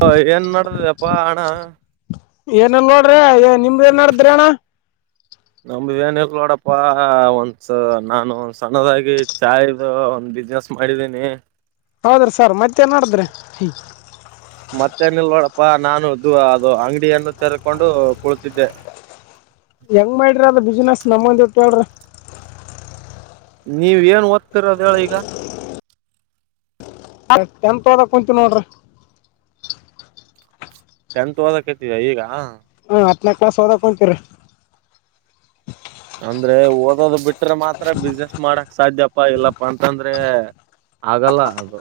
ಹ ಏನ್ ಮಾಡುದಪ್ಪಾ ಹಣ ಏನಲ್ ನೋಡ್ರಿ ಏ ನಿಮ್ದ ಏನ್ ನೆಡೆದದ್ರಿ ಅಣ್ಣ. ವಿಜಾನಿ ನೋಡಪ್ಪ ಒಂದ ನಾನು ಒಂದ ಸಣ್ಣದಾಗಿ ಚಾಯ್ ಒಂದ್ ಬಿಸ್ನೆಸ್ ಮಾಡ ಮಾಡಿದ್ದೇನಿ. ಹೌದ್ರೀ ಸರ್ ಮತ್ತೆ ನ ಮಾಡಿದ್ರಿ ಹ ಮತ್ತೇನಲ್ ನೋಡಪ್ಪಾ ನಾನು ಇದು ಅದು ಅಂಗಡಿಯನ್ನು ತೆರ್ಕೊಂಡು ಕುಳತಿದ್ದೆ. [inaudible] ಹೆಂಗ್ ಮಾಡ್ರಿ ಅದ ಬಿಸ್ನೆಸ್ ನಮ್ಮಂದೀಟ್ ಹೇಳ್ರಿ. ನೀವ ಏನ್ ಓದ್ತಿರೋದ ಹೇಳ ಈಗ? ಅ ಟೆಂತ್ ಒದಕ್ ಕುಂತಿನಿ ನೋಡ್ರಿ. ಟೆಂತ್ ಓದಕತಿದ ಈಗ. ಹ್ಮ ಹತ್ತನ ಕ್ಲಾಸ್ ಓದಕೊಂತೀರಿ. ಅಂದ್ರೆ ಓದೋದ ಬಿಟ್ರೆ ಮಾತ್ರ ಬಿಸ್ನೆಸ್ ಮಾಡಕ್ ಸಾಧ್ಯಪಾ ಇಲ್ಲಪ್ಪಾ ಅಂತಂದ್ರೆ ಆಗಲ್ಲ ಅದು.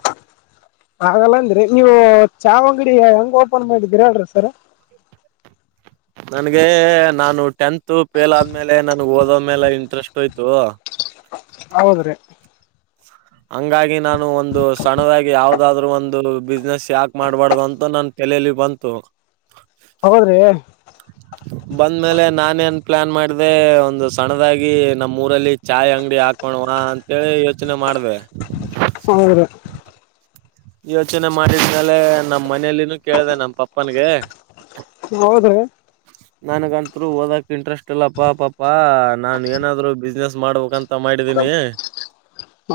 ಹಾಗಲ್ಲ ಅಂದ್ರಿ ನೀವು ಚಾವಂಗಡಿ ಹೆಂಗ್ ಓಪನ್ ಮಾಡಿದೀರ ಹೇಳ್ರ ಸರ. ನನ್ಗೆ ನಾನು ಟೆಂತ್ ಫೇಲ್ ಆದ್ಮೇಲೆ ನನ್ಗ್ ಓದೋಮೇಲೆ ಇಂಟ್ರೆಸ್ಟ್ ಹೋಯ್ತು. ಹೌದ್ರಿ ಹಂಗಾಗಿ ನಾನು ಒಂದು ಸಣ್ಣದಾಗಿ ಯಾವದಾದ್ರು ಒಂದು ಬಿಸ್ನೆಸ್ ಯಾಕೆ ಮಾಡ್ಬಾರ್ದು ಅಂತೂ ನ ತಲೆಲಿ ಬಂತು. ಹೌದ್ರಿ ಬಂದ ಮ್ಯಾಲೆ ನಾನ ಏನ್ ಪ್ಲಾನ್ ಮಾಡಿದೆ ಒಂದು ಸಣ್ಣದಾಗಿ ನಮ್ಮ್ ಊರಲ್ಲಿ ಚಾಯ್ ಅಂಗಡಿ ಹಾಕೋಣುವ ಅಂತಿ ಯೋಚನೆ ಮಾಡ್ದೆ. ಹೌದು. ಯೋಚನೆ ಮಾಡಿದ್ಮೆಲೆ ನಮ್ ಮನೆಯಲ್ಲಿನೂ ಕೇಳಿದೆ ನಮ ಪಪ್ಪನ್ಗೆ. ಹೌದ್ರಿ ನನಗಂತ್ರು ಓದಕ್ ಇಂಟ್ರೆಸ್ಟ್ ಇಲ್ಲ ಪ ಪಾಪಾ ನಾನ್ ಏನಾದ್ರು ಬಿಸ್ನೆಸ್ ಮಾಡಬೇಕಂತ. ತ ಮಾಡಿದ್ದೀನಿ.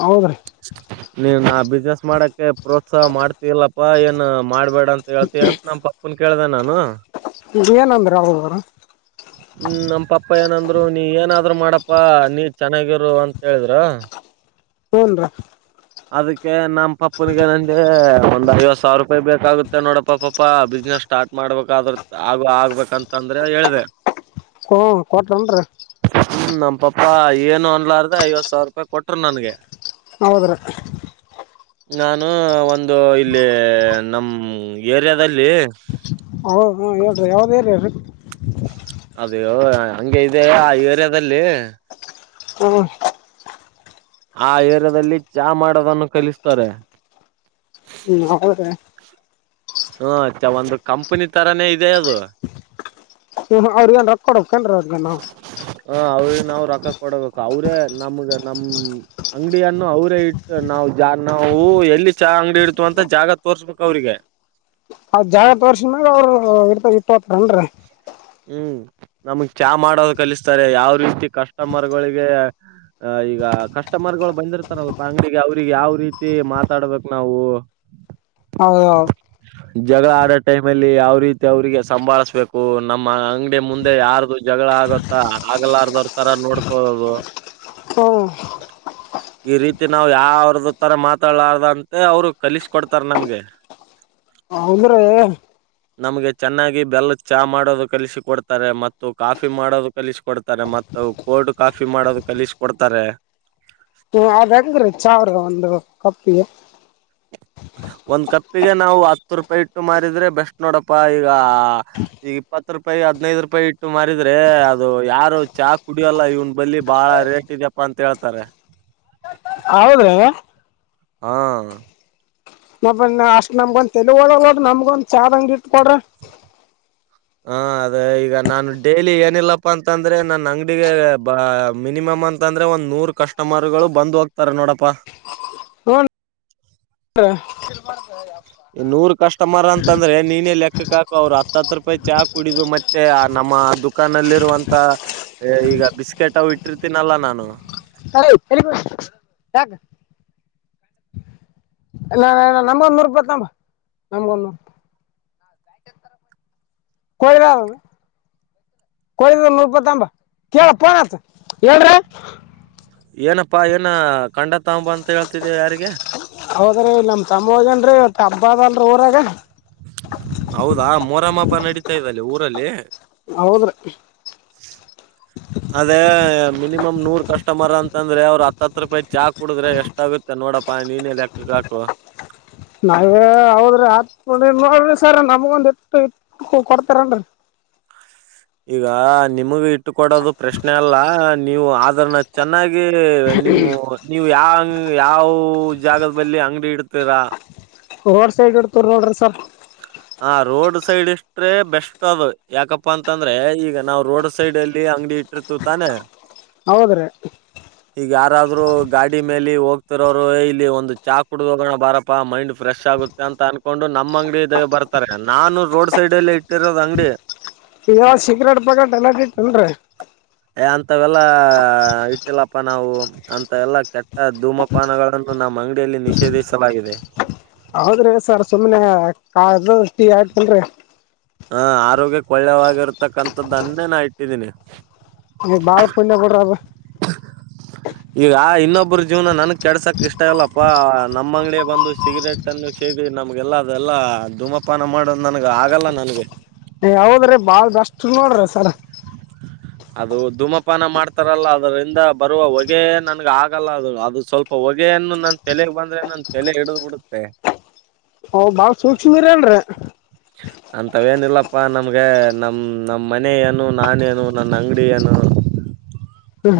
ಹೌದ್ರಿ ನೀನ್ ಆ ಬಿಸ್ನೆಸ್ ಮಾಡಕ್ಕೆ ಪ್ರೋತ್ಸಾಹ ಮಾಡ್ತಿಯಿಲ್ಲಪ್ಪಾ ಏನ್ ಮಾಡ್ಬೇಡ ಅಂತ ಹೇಳ್ತಿಯ ಅಂತನಪಾ. ಪನ್ ಕೇಳ್ದ ನಾನು. ಏನ್ ಅಂದರು ಅವ್ರು. ಹ್ಮ್ ನಮ್ ಪಪ್ಪಾ ಏನಂದ್ರು ನೀ ಏನಾದ್ರು ಮಾಡಪಾ ನೀ ಚೆನ್ನಾಗಿರು ಅಂತ ಹೇಳಿದ್ರ. ಏನ್ರಾ ಅದಕ್ಕೆ ನಮ್ಮ ಪಪ್ಪನಿಗೆ ನಂದ ಒಂದ್ ಐವತ್ತು ಸಾವಿರ ರೂಪಾಯಿ ಬೇಕಾಗುತ್ತೆ ನೋಡಪ್ಪ ಪಾಪಾ ಬಿಸ್ನೆಸ್. ಸ್ಟಾರ್ಟ್ ಮಾಡ್ಬೇಕ್ರ ಆಗ ಆಗ್ಬೇಕಂತಂದ್ರೆ ಹೇಳ್ದ ಹ ಕೊಟನ್ರಿ ಹ್ಮ ನಮ್ ಪಾಪ್ಪಾ ಏನು ಅನ್ಲಾರ್ದ ಐವತ್ತು ಸಾವಿರ ರೂಪಾಯಿ ಕೊಟ್ರ ನನ್ಗೆ ನವದರ ನಾನು ಒಂದು ಇಲ್ಲಿ ನಮ್ಮ ಏರಿಯಾದಲ್ಲಿ ಹೌದ ಹಾ ಹೇಳ್ರರಿ ಯಾವವುದ ಹೇಳ ಅದೇಹಂಗಗೆ ಇದೆ ಆ ಏರಿಯಾದಲ್ಲಿ ಹ್ಮ್ ಆ ಏರಿಯಾದಲ್ಲಿ ಚಾ ಮಾಡೋದನ್ನು ಕಲಿಸ್ತಾರೆ ಹ್ಮ್ ಹೌದ್ರೀ ಹ್ಮ ಚ ಒಂದು ಕಂಪನಿ ತರಾನೇ ಇದೆ ಅದು. ಹ ಅವ್ರಿಗೆ ಏನ್ರೊ ಕೊಡೇನ್ರ ಅವ್ರಗ ನಾವವು ನಾವು ರೊಕ್ಕ ಕೊಡಬೇಕ ಅವ್ರೇ ನಮ್ಗ ನಮ ಅಂಗಡಿಯನ್ನು ಅವರೇ ಇಟ್ಟು ನಾವು ಜ ನ ಹೂ ಎಲ್ಲಿ ಚಹ ಅಂಗಡಿ ಇಡ್ತು ಅಂತ ಜಾಗ ತೋರ್ಸ್ಬೇಕಕ್ ಅವ್ರಿಗೆ ಅಜಾಗತ್ ವರ್ಷನ್ಗ ಅವರು ಇರ್ತದ ಇಪ್ಪತ್ರನ್ ಹ್ಮ್ ನಮಗ್ ಚಾ ಮಾಡೋದು ಕಲಿಸ್ತಾರೆ ಯಾವ ರೀತಿ ಕಸ್ಟಮರ್ಗಳಿಗೆ ಆ ಈಗ ಕಸ್ಟಮರ್ಗಳು ಬಂದಿರ್ತಾರಲ್ಪ ಅಂಗಡಿಗೆ ಅವ್ರಿಗೆ ಯಾವ ರೀತಿ ಮಾತಾಡ್ಬೇಕ ನಾವು [inaudible] ಹೌದೌದು [unintelligible] ಜಗಳ ಆಡೋ ಟೈಮ್ ಅಲ್ಲಿ ಯಾವ ರೀತಿ ಅವ್ರಿಗೆ ಸಂಭಾಳಿಸ್ಬೇಕು ನಮ್ಮ ಅಂಗಡಿ ಮುಂದೆ ಯಾರ್ದು ಜಗಳ ಆಗತ್ತ ಆಗಲಾರ್ದವ್ರ ತರ ನೋಡ್ಕೋದು [inaudible] ಹ [unintelligible] ಈ ರೀತಿ ನಾವ್ ಯಾವ್ದ ತರ ಮಾತಾಡಾರ್ದ ಅಂತೆ ಅವ್ರು ಕಲಿಸಕ ಕೊಡ್ತಾರ ನಮ್ಗೆ [inaudible] [unintelligible] ಹೌದ್ರಿ ನಮ್ಗೆ ಚೆನ್ನಾಗಿ ಬೆಲ್ಲ ಚಾ ಮಾಡ ಕಲಿಸಿಕ ಕೊಡ್ತಾರೆ ಮತ್ತು ಕಾಫಿ ಮಾಡೋದು ಕಲಿಸಿಕ ಕೊಡ್ತಾರೆ ಮತ್ತು ಕೋಲ್ಡ್ ಕಾಫಿ ಮಾಡೋದು ಕಲಿಸಿಕಟ್ಟ ಕೊಡ್ತಾರೆ ಹ ಅದಂಗ್ರೀ ಚಾವ್ರ ಒಂದು ಕಪ್ಪಿಗೆ ಹ ಒಂದ್ ಕಪ್ಪಿಗೆ ನಾವು ಹತ್ತು ರೂಪಾಯಿ ಇಟ್ಟು ಮಾರಿದ್ರೆ ಬೆಸ್ಟ್ ನೋಡಪ್ಪಾ ಈಗ ಈಗ ಇಪ್ಪತ್ತು ರೂಪಾಯಿ ಹದ್ನೈದು ರೂಪಾಯಿ ಇಟ್ಟು ಮಾರಿದ್ರೆ ಅದು ಯಾರು ಚಾ ಕುಡಿಯೋಲ್ಲ ಇವ್ನ ಬಳಿ ಬಹಳ ರೇಟ್ ಇದ್ಯಪ್ಪಾ ಅಂತ ಹೇಳ್ತಾರೆ ಹೌದ್ರೆ ಹಾ ಮ ಅಷ್ಟ್ ನಮ್ಗೊಂದ ತೆಲುಗ ಒಳೋಡ್ರ ನಮ್ಗೊಂದ್ ಚಾರ ಅಂಗ ಇಟ್ ಕೊಡ್ರ ಹ ಅದ ಈಗ ನಾನು ಡೈಲಿ ಏನಿಲ್ಲಪ್ಪಾ ಅಂತಂದ್ರೆ ನನ್ ಅಂಗಡಿಗೆ ಬ ಮಿನಿಮಮ್ ಅಂತ ಅಂದ್ರೆ ಒಂದ್ ನೂರ್ ಕಸ್ಟಮರ್ ಗಳು ಬಂದ್ ಹೋಗ್ತಾರ ನೋಡಪಾ ಹನ್ [inaudible] ನೂರ್ ಕಸ್ಟಮರ್ ಅಂತಂದ್ರೆ ನೀನೇ ಲೆಕ್ಕಕ್ಕ ಹಾಕ ಅವರು ಹತ್ತ ಹತ್ ರೂಪಾಯಿ ಚಾ ಕುಡಿದು ಮತ್ತೆ ಆ ನಮ್ಮ ನಮ್ಮ ದುಕಾಾನಲ್ಲಿ ಇರುವಂತ ಈಗ ಬಿಸ್ಕೆಟ್ ಇಟ್ಟಿರ್ತೀನಲ್ಲ ನಾನು ಅ ಹೇಳ ಯಾಗ ಇಲ್ಲ ನಮ ಒ ನೂರುತ್ತ ನಮೂ ಕೊಡಗ ಕೊಯ್ದ ನಪ್ಪತ್ತಂಬ ಕೇಳ ಪನಾತ್ ಏ್ರ ಏನಪ್ಪಾ ಏನ ಕಂಡತ್ತ ಹಂಬ ಅಂತ ಹೇಳ್ತಿದ್ದ ಯಾರಿಗೆ ತನ್ ತಬ್ಬದ ಅಲ್ ಊರ ಆಗದ ಹೌದಾ ಮೊರಮ್ಮ ಹಬ್ಬ ನಡತಾ ಇದ್ದಲ್ಲಿ ಊರಲ್ಲಿ ಹೌದ್ರಿ ಅದೇ ಮಿನಿಮಮ್ ನೂರ್ ಕಸ್ಟಮರ್ ಅಂತದ್ರೆ ಅವ್ರ ಹತ್ತ ಹತ್ರಕ್ ವೈದ ಚಾ ಕುಡಿದ್ರೆ ಎಷ್ಟ ಆಗತ್ತೆ ನೋಡಪ್ಪಾ ನೀನೇ ಲೆಕ್ಕ ಹಾಕು. ನಾವೇ ಹೌದ್ರಿ ಆತದ ನೋಡ್ರಿ ಸರ್ ನಮಗ ಒಂದ ಈಟ್ಟ ಇಟ್ಟ ಕೊಡ್ತೀರೇನ್ರೀ. ಈಗ ನಿಮಗ ಇಟ್ಟ ಕೊಡೋದು ಪ್ರಶ್ನೆ ಅಲ್ಲ ನೀವು ಅದನ್ನ ಚೆನ್ನಾಗಿ ಈ ನಿಮ್ಮು ನೀವು ಯಾ ಯಾವ ಜಾಗದ ಬಲ್ಲಿ ಅಂಗಡಿ ಇಡ್ತೀರಾ. ರೋಡ್ ಸೈಡ್ ಇಡ್ತೀವಿ ನೋಡ್ರಿ ಸರ್. ಹಾ ರೋಡ್ ಸೈಡ್ ಇಷ್ಟ್ರೆ ಬೆಸ್ಟ್ ಅದ ಯಾಕಪ್ಪಾ ಅಂತಂದ್ರೆ ಈಗ ನಾವು ರೋಡ್ ಸೈಡ್ ಅಲ್ಲಿ ಅಂಗಡಿ ಇಟ್ಟಿರತಿವಿ ತಾನೆ. ಹಾ ಹೌದ್ರೀ ಯಾರಾದ್ರರು ಗಾಡಿ ಮೇಲೆ ಹೋಗ್ತಿರೋರು ಇಲ್ಲಿ ಒಂದು ಚಾ ಕುಡ್ದ್ ಹೋಗೋಣ ಬಾರಪ್ಪಾ ಮೈಂಡ್ ಫ್ರೆಶ್ ಆಗುತ್ತೆ ಮತ್ತೆ ಅಂತ ಅನ್ಕೊಂಡು ನಮ್ಮ ಅಂಗಡಿ ಇದಾಗ ಬರ್ತಾರೆ ನಾನು ರೋಡ್ ಸೈಡ್ಲ್ಇಟ್ಟಿರೋದ ಅಂಗಡಿ ಈಗ್ ಇವ್ ಸೀಗ್ರೆಟ್ ಪಗ್ರೆಟ್ ಎಲ್ಲ ಬಿಟ್ಟ ಏನ್ರಿ. ಏ ಅಂತವೆಲ್ಲಾ ಇಟ್ಟಿಲ್ಲಪ್ಪ ನಾವು ಅಂತವೆಲ್ಲಾ ಕೆಟ್ಟ ಧೂಮಪಾನಗಳನ್ನು ನಾ ನಮ್ ಅಂಗಡಿಯಲ್ಲಿ ನಿಷೇಧಿಸಲಾಗಿದೆ. ಹೌದ್ರಿ ಸರ್ ಸುಮ್ನೆ ಕ ಅದು ಟೀ ಐತಿಲ್ರೀ. ಹ ಆರೋಗ್ಯಕ ಒಳ್ಳೆವಾಗಿರತಕ್ಕಂಥದ್ದನ್ನೇ ನಾ ಇಟ್ಟಿದ್ದೀನಿ. ಏ ಬಾಳ ಪುಣ್ಯ ಬಿಡ್ರಿ ಅದು. ಈಗಾ ಇನ್ನೊಬ್ಬ್ರ ಜೀವನ ನನ್ ಕೆಡಸಕ್ ಇಷ್ಟ ಇಲ್ಲಪ್ಪಾ ನಮ್ಮ್ ಅಂಗ್ಡ ಬಂದು ಸಿಗರೇಟ್ ಅನ್ನು ಸೇದ್ ಇದೀ ನಮ್ಗೆಲ್ಲ ಅದೆಲ್ಲಾ ಧೂಮಪಾನ ಮಾಡದ ನನಗ್ ಆಗಲ್ಲ ನನ್ಗೆ. ಏ ಹೌದ್ರೀ ಬಾಳ್ ಬೇಷ್ಟ ನೋಡ್ರಿ ಸರ್. ಅದು ಧೂಮಪಾನ ಮಾಡ್ತಾರಲ್ಲ ಅದರಿಂದ ಬರುವ ಹೊಗೆ ನನ್ಗ ಆಗಲ್ಲ ಅದು ಅದು ಸ್ವಲ್ಪ ಹೊಗೆ ಗೆ ಅನ್ನು ನನ್ ತಲೆಗ್ ಬಂದ್ರೆ ನನ್ ತಲೆ ಹಿಡಿದ್ ಬಿಡುತ್ತೆ. ಓ ಬಾಳ ಸೂಕ್ಷ್ಮಿ ರಿ ಅಂದ್ರ. ಅಂತವೇನಿಲ್ಲಪ್ಪಾ ನಮ್ಗೆ ನಮ ನಮ್ ಮನೆ ಏನು ನಾನೇನು ನನ್ನ ಅಂಗಡಿ ಏನ. [inaudible]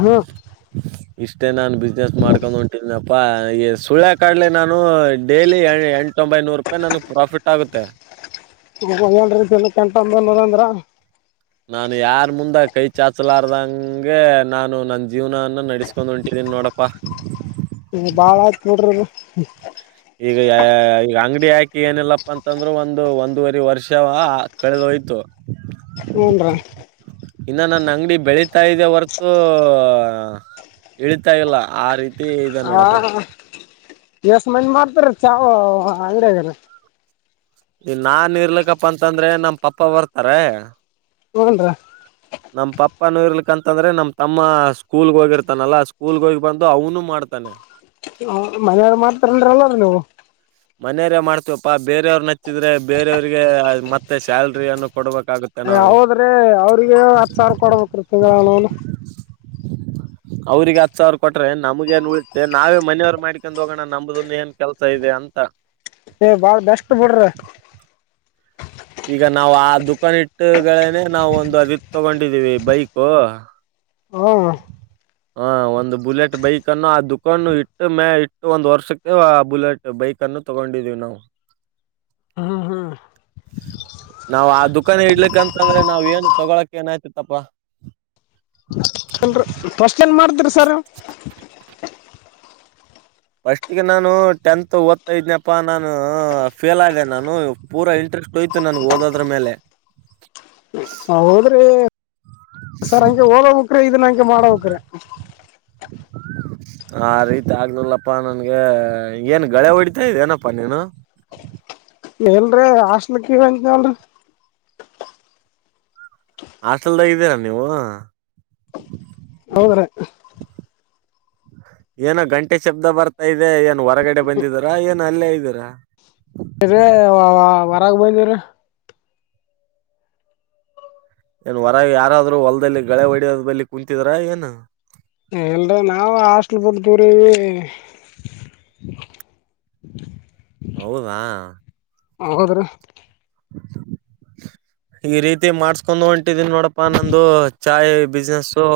ಹ ಹ ಇಷ್ಟೇ ನಾನು ಬಿಸ್ನೆಸ್ ಮಾಡ್ಕೊಂಡ್ ಹೊಂಟಿನಪ್ಪಾ ಈ ಸುಳೆ ಕಾಡ್ಲೆ ನಾನು ಡೈಲಿ ಎ ತೊಂಬೈನೂರು ರೂಪಾಯಿ ನನ್ಗ್ ಪ್ರಾಫಿಟ್ ಆಗುತ್ತೆ. ಹಂಗದ್ರೆ ದಿನಕ್ ಎಂಟು ನೂರ್ ನೂರ್ ಅಂದ್ರ. ನಾನು ಯಾರ್ ಮುಂದ ಕೈ ಚಾಚಲಾರ್ದಂಗೆ ನಾನು ನನ್ ಜೀವನ ಅನ್ನು ನಡಸ್ಕೊಂಡ್ ಹೊಂಟಿದ್ದೀನಿ ನೋಡಪ್ಪ ಏ ಬಾಳ ಆಯ್ತ್ ನೋಡ್ರಿ ಇದು. ಈಗ ಈಗ ಅಂಗಡಿ ಹಾಕಿ ಏನಿಲ್ಲಪ್ಪಾ ಅಂತಂದ್ರರು ಒಂದು ಒಂದೂವರಿ ವರ್ಷ ವ ಕಳೆದೋಯ್ತು. ಹ್ಞೂ ರೀ ಇನ್ನ ನನ್ನ ಅಂಗಡಿ ಬೆಳೀತಾ ಇದೆ ಹೊರತು ಇಳಿತಾ ಇಲ್ಲ ಆ ರೀತ ತಿ ಇದೆ ನೋಡಪ್ಪಾ. ಎಸ್ ಮಂದಿ ಮಾಡ್ತಾರಿ ಚಾವೋ ಅಂಗಡಿಯಾಗ್ರಿ. ಈ ನಾನ್ ಇರ್ಲಕ್ಕಪ್ಪಾ ಅಂತಂದ್ರೆ ನಮ್ ಪಪ್ಪ ಬರ್ತಾರೆ ಹ್ಮ್ ರಾ ಅಪ್ಪನೂ ಇರ್ಲಿಕ್ಕ ಅಂತಂದ್ರೆ ನಮ ತಮ್ಮ ಸ್ಕೂಲ್ ಹೋಗಿರ್ತಾನಲ್ಲಾ ಸ್ಕೂಲ್ ಹೋಗಿ ಬಂದು ಅವನು ಮಾಡ್ತಾನೆ. ಹ ಮನೆರ್ ಮಾಡ್ತಾರ ಅಂದ್ರೆಲ್ಲ ನೀವು. ಮನೆರೆ ಮಾಡ್ತಿವಪ್ಪ ಬೇರೆಯವ್ರನ ಹಚ್ಚಿದ್ರೆ ಬೇರೆಯವ್ರರಿಗೆ ಮತ್ತೆ ಸ್ಯಾಲ್ರಿ ಅನ್ನು ಕೊಡಬೇಕ ಏ ಹೌದ್ರಿ ಅವ್ರಿಗೆ ಹತ್ ಸಾವಿರ ಕೊಡ್ಬೇಕ್ರಿ ತಿಂಗಳ [unintelligible] [inaudible] ಅವ್ರಿಗೆ ಹತ್ ಸಾವಿರ ಕೊಟ್ರೆ ನಮಗ ಏನ್ ಉಳಿತೆ ನಾವೇ ಮನೆರ್ ಮಾಡ್ಕೊಂಡ್ ಹೋಗೋಣ ನಮ್ದುನು ಏನ್ ಕೆಲಸ ಇದೆ ಅಂತ. ಹ ಏ ಬಾಳ ಬೆಷ್ಟ ಬಿಡ್ರಿ. ಈಗ ನಾವು ಆ ದುಖಾನ್ ಇಟ್ಟುಗಳೇನೆ ನಾವು ಒಂದು ಅದು ಈದ್ ತಗೊಂಡಿದೀವಿ ಬೈಕು. ಹ್ಞೂ [inaudible] ಹ ಒಂದು ಬುಲೆಟ್ ಬೈಕ್ ಅನ್ನು ಆ ದುಕಾನ್ ಇಟ್ಟ ಮೇ ಇಟ್ಟು ಒಂದ್ ವರ್ಷಕ್ಕ ಆ ಬುಲೆಟ್. ಬೈಕನ್ನು ತಗೊಂಡಿದ್ದೀವಿ ನಾವು. ಹಾಂ ಹಾಂ ನಾವ್ ಆ ದುಖಾನಿ ಇಡ್ಲಿಕ್ಕಂತಂದ್ರೆ ನಾವ್ ಏನು ತಗೊಳಕ್ ಏನಾಯ್ತಿತ್ತಪ್ಪ. ಹ [inaudible] ಪಷ್ಟ್ ಏನ್ ಮಾಡ್ತಿರ್ರಿ ಸರು? ಫಸ್ಟ್ ಗೆ ನಾನು ಟೆಂತ್ ಓದ್ತಾ ಇದನಪ್ಪಾ ನಾನು ಫೇಲ್ ಆದೆ ನಾನು ಪೂರ ಇಂಟ್ ಷ್ಟೋಯ್ತು ನನುಗ್ ಓದೋದ್ರು ಮೇಲೆ. ಆ ಹೌದ್ರಿ ಸರ್ ಹಂಗೆ ಓದಬೇಕ್ರಿ ಇದುನ್ ಹಂಗೆ ಮಾಡಬೇಕ್ರಿ. [inaudible] ಆ ರೀತಿ ಆಗ್ಲಿಲ್ಲಪ್ಪ ನನ್ಗೆ ಏನ್ ಗಳ್ಯ ಹೊಡಿತಾ ಇದೇ ಏನಪ್ಪಾ ನೀನು. [inaudible] ಎಲ್ರಿ ಹಾಸ್ಟ್ಲಿಕ್ ಇಲ್ಲಾಂತಲ್ರಿ ಹಾಸ್ಟಾಲ್ದಾಗ ಇದ್ದೀರಾ ನೀವು? ಹೌದ್ರ. ಏನೋ ಗಂಟೆ ಶಬ್ದ ಬರ್ತಾ ಇದೆ. ಏನ್ ಹೊರಗಡೆ ಬಂದಿದಿರಾ ಏನ್ ಅಲ್ಲೇ ಇದ್ದೀರಾ? ಇದ್ರೆ ವೊ ವೊ ಹೊರಾಗ ಬಂದಿವ್ರಿ. ಏನ್ ಹೊರಗ್ ಯಾರಾದ್ರೂ ಹೊಲ್ದಲ್ಲಿ ಗಳೆ ಹೊಡಿಯೋದ ಬಲ್ಲಿ ಕುಂತಿದ್ರ ಏನು? ಇಲ್ರಿ ನಾವು ಹಾಸ್ಟ್ಲುಗ್ ಹೋಗ್ತಿವ್ರಿ ಹೌದಾ ಹೌದ್ರಿ. ಈ ರೀತಿ ಮಾಡಸ್ಕೊಂಡು ಹೊಂಟಿದೀನಿ ನೋಡಪ್ಪಾ ನಂದು ಚಾಯ್ ಬಿಜ್ನೆಸ್ಸು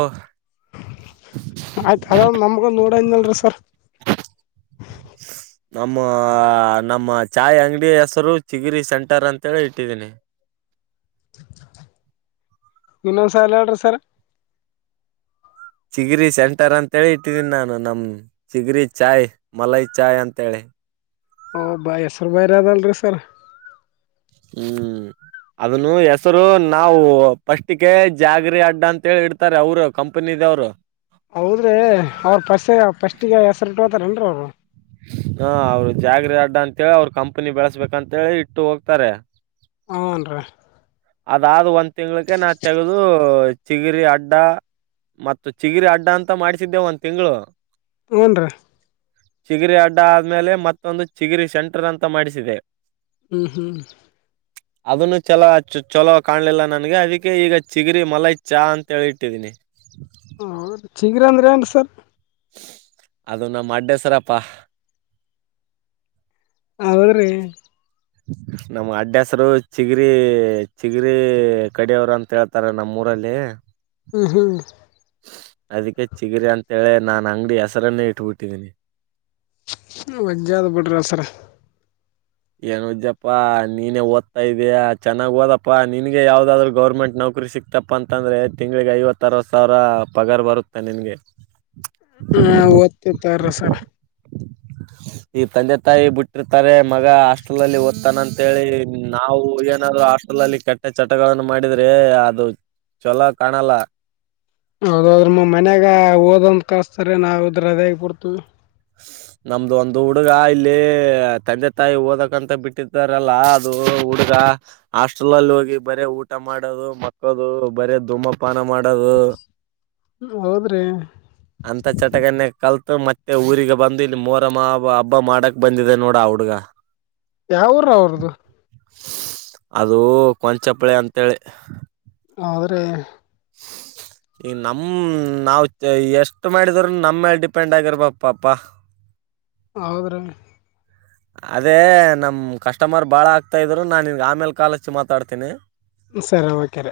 ಆಯ್ತ್ ಅದ ನಮ್ಗು ನೋಡಂದ್ನಲ್ರಿ ಸರ್. [inaudible] ನಮ್ಮ ನಮ್ಮ ಚಾಯ್ ಅಂಗಡಿ ಹೆಸರು ಚಿಗಿರಿ ಸೆಂಟರ್ ಅಂತೇಳಿ ಇಟ್ಟಿದೀನಿ. ಇನ್ನೊಂದ್ಸಲ ಹೇಳ್ರಿ ಸರ ಚಿಗರಿ ಸೆಂಟರ್ ಅಂತೇಳಿ ಇಟ್ಟಿದೀನ್ ನಾನು. ನಮ್ ಚಿಗರಿ ಚಾಯ್ ಮಲೈ ಚಾಯ್ ಅಂತೇಳಿ. ಹೂಂ ಬಾಯ್ ಹೆಸ್ರು ಬೇರ ಅದಲ್ರಿ ಸರ ಹ್ಮ್ ಅದುನ್ನು ಹೆಸರು ನಾವು ಫಸ್ಟ್ ಗೆ ಜಾಗರಿ ಅಡ್ಡ ಅಂತೇಳಿ ಇಡ್ತಾರೆ ಅವರು ಕಂಪನಿ [unintelligible] ಅವರು ಹೌದ್ರಿ ಅವ್ರ್ ಫಸ್ ಫಸ್ಟ್ ಗೆ ಹೆಸ್ರಿಟ್ ಹೋದ್ರಲ್ರಿ ಅವ್ರು ಹಾಂ ಅವ್ರ್ ಜಾಗ್ರಿ ಅಡ್ಡ ಅಂತೇಳಿ ಅವ್ರ್ ಕಂಪನಿ ಬೆಳೆಸ್ಬೇಕಂತೇಳಿ ಇಟ್ಟು ಹೋಗ್ತಾರೆ. ಹೂನ್ರಿ ಅದಾದ ಒಂದ್ ತಿಂಗಳಿಗೆ ನಾ ತೆಗೆದು ಚಿಗರಿ ಅಡ್ಡ ಮತ್ತ ಚಿಗಿರಿ ಅಡ್ಡ ಅಂತ ಮಾಡ್ಸಿದ್ದೆ ಒಂದ್ ತಿಂಗಳು ಹೂನ್ರಿ ಚಿಗಿರಿ ಅಡ್ಡ ಆದ್ಮೇಲೆ ಮತ್ತೊಂದು ಚಿಗಿರಿ ಸೆಂಟರ್ ಅಂತ ಮಾಡಿಸಿದೆ. ಹ್ಮ್ ಹ್ಮ್ ಅದುನ್ನು ಚಲೋ ಆ ಚ ಚಲೋ ಕಾಣ್ಲಿಲ್ಲ ನನ್ಗೆ ಅದಕ್ಕೆ ಈಗ ಚಿಗರಿ ಮಲೈ ಚಾ ಅಂತ ಹೇಳಿ ಇಟ್ಟಿದೀನಿ. ಹ್ಮ್ ಹೌದ್ರಿ ಚಿಗ್ರಿ ಅಂದ್ರ ಏನು ಸರ್? ಅದು ನಮ್ ಅಡ್ಡೆಸರಪ್ಪಾ. ಹೌದ್ರಿ. ನಮ್ ಅಡ್ಡೆಸ್ರು ಚಿಗರಿ, ಚಿಗರಿ ಕಡೆಯವರು ಅಂತ ಹೇಳ್ತಾರೆ ನಮ್ಮೂರ್ ರಲ್ಲಿ ಹ್ಮ್ ಹ್ಮ್ ಅದಿಕ್ಕೆ ಚಿಗರಿ ಅಂತೇಳಿ ನನ್ ಅಂಗಡಿ ಹೆಸರನ್ನೇ ಇಟ್ಬಿಟ್ಟಿದೀನಿ. ಮಜ್ಜಾದ ಬಿಡ್ರಿ ಸರ. ಏನು ಉಜ್ಜಪ್ಪಾ ನೀನೇ ಓದ್ತಾ ಇದೀಯ ಚೆನ್ನಾಗ್ ಓದಪ್ಪಾ, ನಿನ್ಗೆ ಯಾವ್ದಾದ್ರು ಗೌರ್ಮೆಂಟ್ ನೌ ಕರಿ ಸಿಕ್ತಪ್ಪ ಅಂತಂದ್ರೆ ತಿಂಗಗಳಿಗೆ ಐವತ್ತ ಅರವತ್ತು ಸಾವಿರ ಪಗಾರ್ ಬರುತ್ತೆ ನನ್ಗೆ ಸರ ಸರ ಈ ತಂದೆ ತಾಯಿ ಬಿಟ್ಟಿರ್ತಾರೆ ಮಗ ಹಾಸ್ಟೆಲ್ ಅಲ್ಲಿ ಓದ್ತಾನ ಅಂತೇಳಿ ನಾವು ಏನ ಹಾಸ್ಟೆಲ್ಲ್ಲಿ ಕೆಟ್ಟ ಚಟಗಳನ್ನು ಮಾಡಿದ್ರೆ ಅದು ಚೊಲೋ ಕಾಣಲ್ಲ ಹೌದದ್ರ ಮ ಮನ್ಯಾಗ ಓದಂತ ಕಳಸ್ತಾರೆ ನಾವವು ಇದ್ರ ಅದೇಗ್ ಬಿಡ್ತವಿ ಹ ನಮ್ದು ಒಂದು ಹುಡುಗ ಇಲ್ಲಿ ತಂದೆ ತಾಯಿ ಓದಕಂತ ಬಿಟ್ಟಿದ್ದಾರಲ್ಲಾ ಅದು ಹುಡುಗ ಆ ಹಾಸ್ಟಲಲ್ ಹೋಗಿ ಬರೆ ಊಟ ಮಾಡೋದು, ಮಕ್ಕದು, ಬರೇ ಧೂಮಪಾನ ಮಾಡ್ ಹೌದ್ರಿ ಅಂತ ಚಟಗನ್ನ ಕಲ್ತು ಮ ಊರಿಗೆ ಬಂದು ಇಲ್ಲಿ ಮೋರಮ್ಮ ಹಬ್ಬ ಮಾಡಕ್ ಬಂದಿದೆ ನೋಡ ಹಡ್ಗ ಯಾವರ ಅವ್ರದು ಅದು ಕೊಂಚಪ್ಳೆ ಅಂತೇಳಿ ಆದರೆ ಹ ಈಗ ನಮ ನಾವ್ ಎಷ್ಟ್ ಮಾಡಿದ್ರರು ನಮ್ಮೇಲೆ ಡಿಪೆಂಡ್ ಆಗಿರ್ಬಪಾಪಾ ಹೌದ್ರೀ ಅದೇ ನಮ್ಮ ಕಸ್ಟಮರ್ ಭಾಳ ಆಗ್ತಾ ಇದ್ರು ನಾನು ನಿನಗೆ ಆಮೇಲೆ ಕಾಲಚ್ಚು ಮಾತಾಡ್ತೀನಿ ಸರಿ ಓಕೆ ರ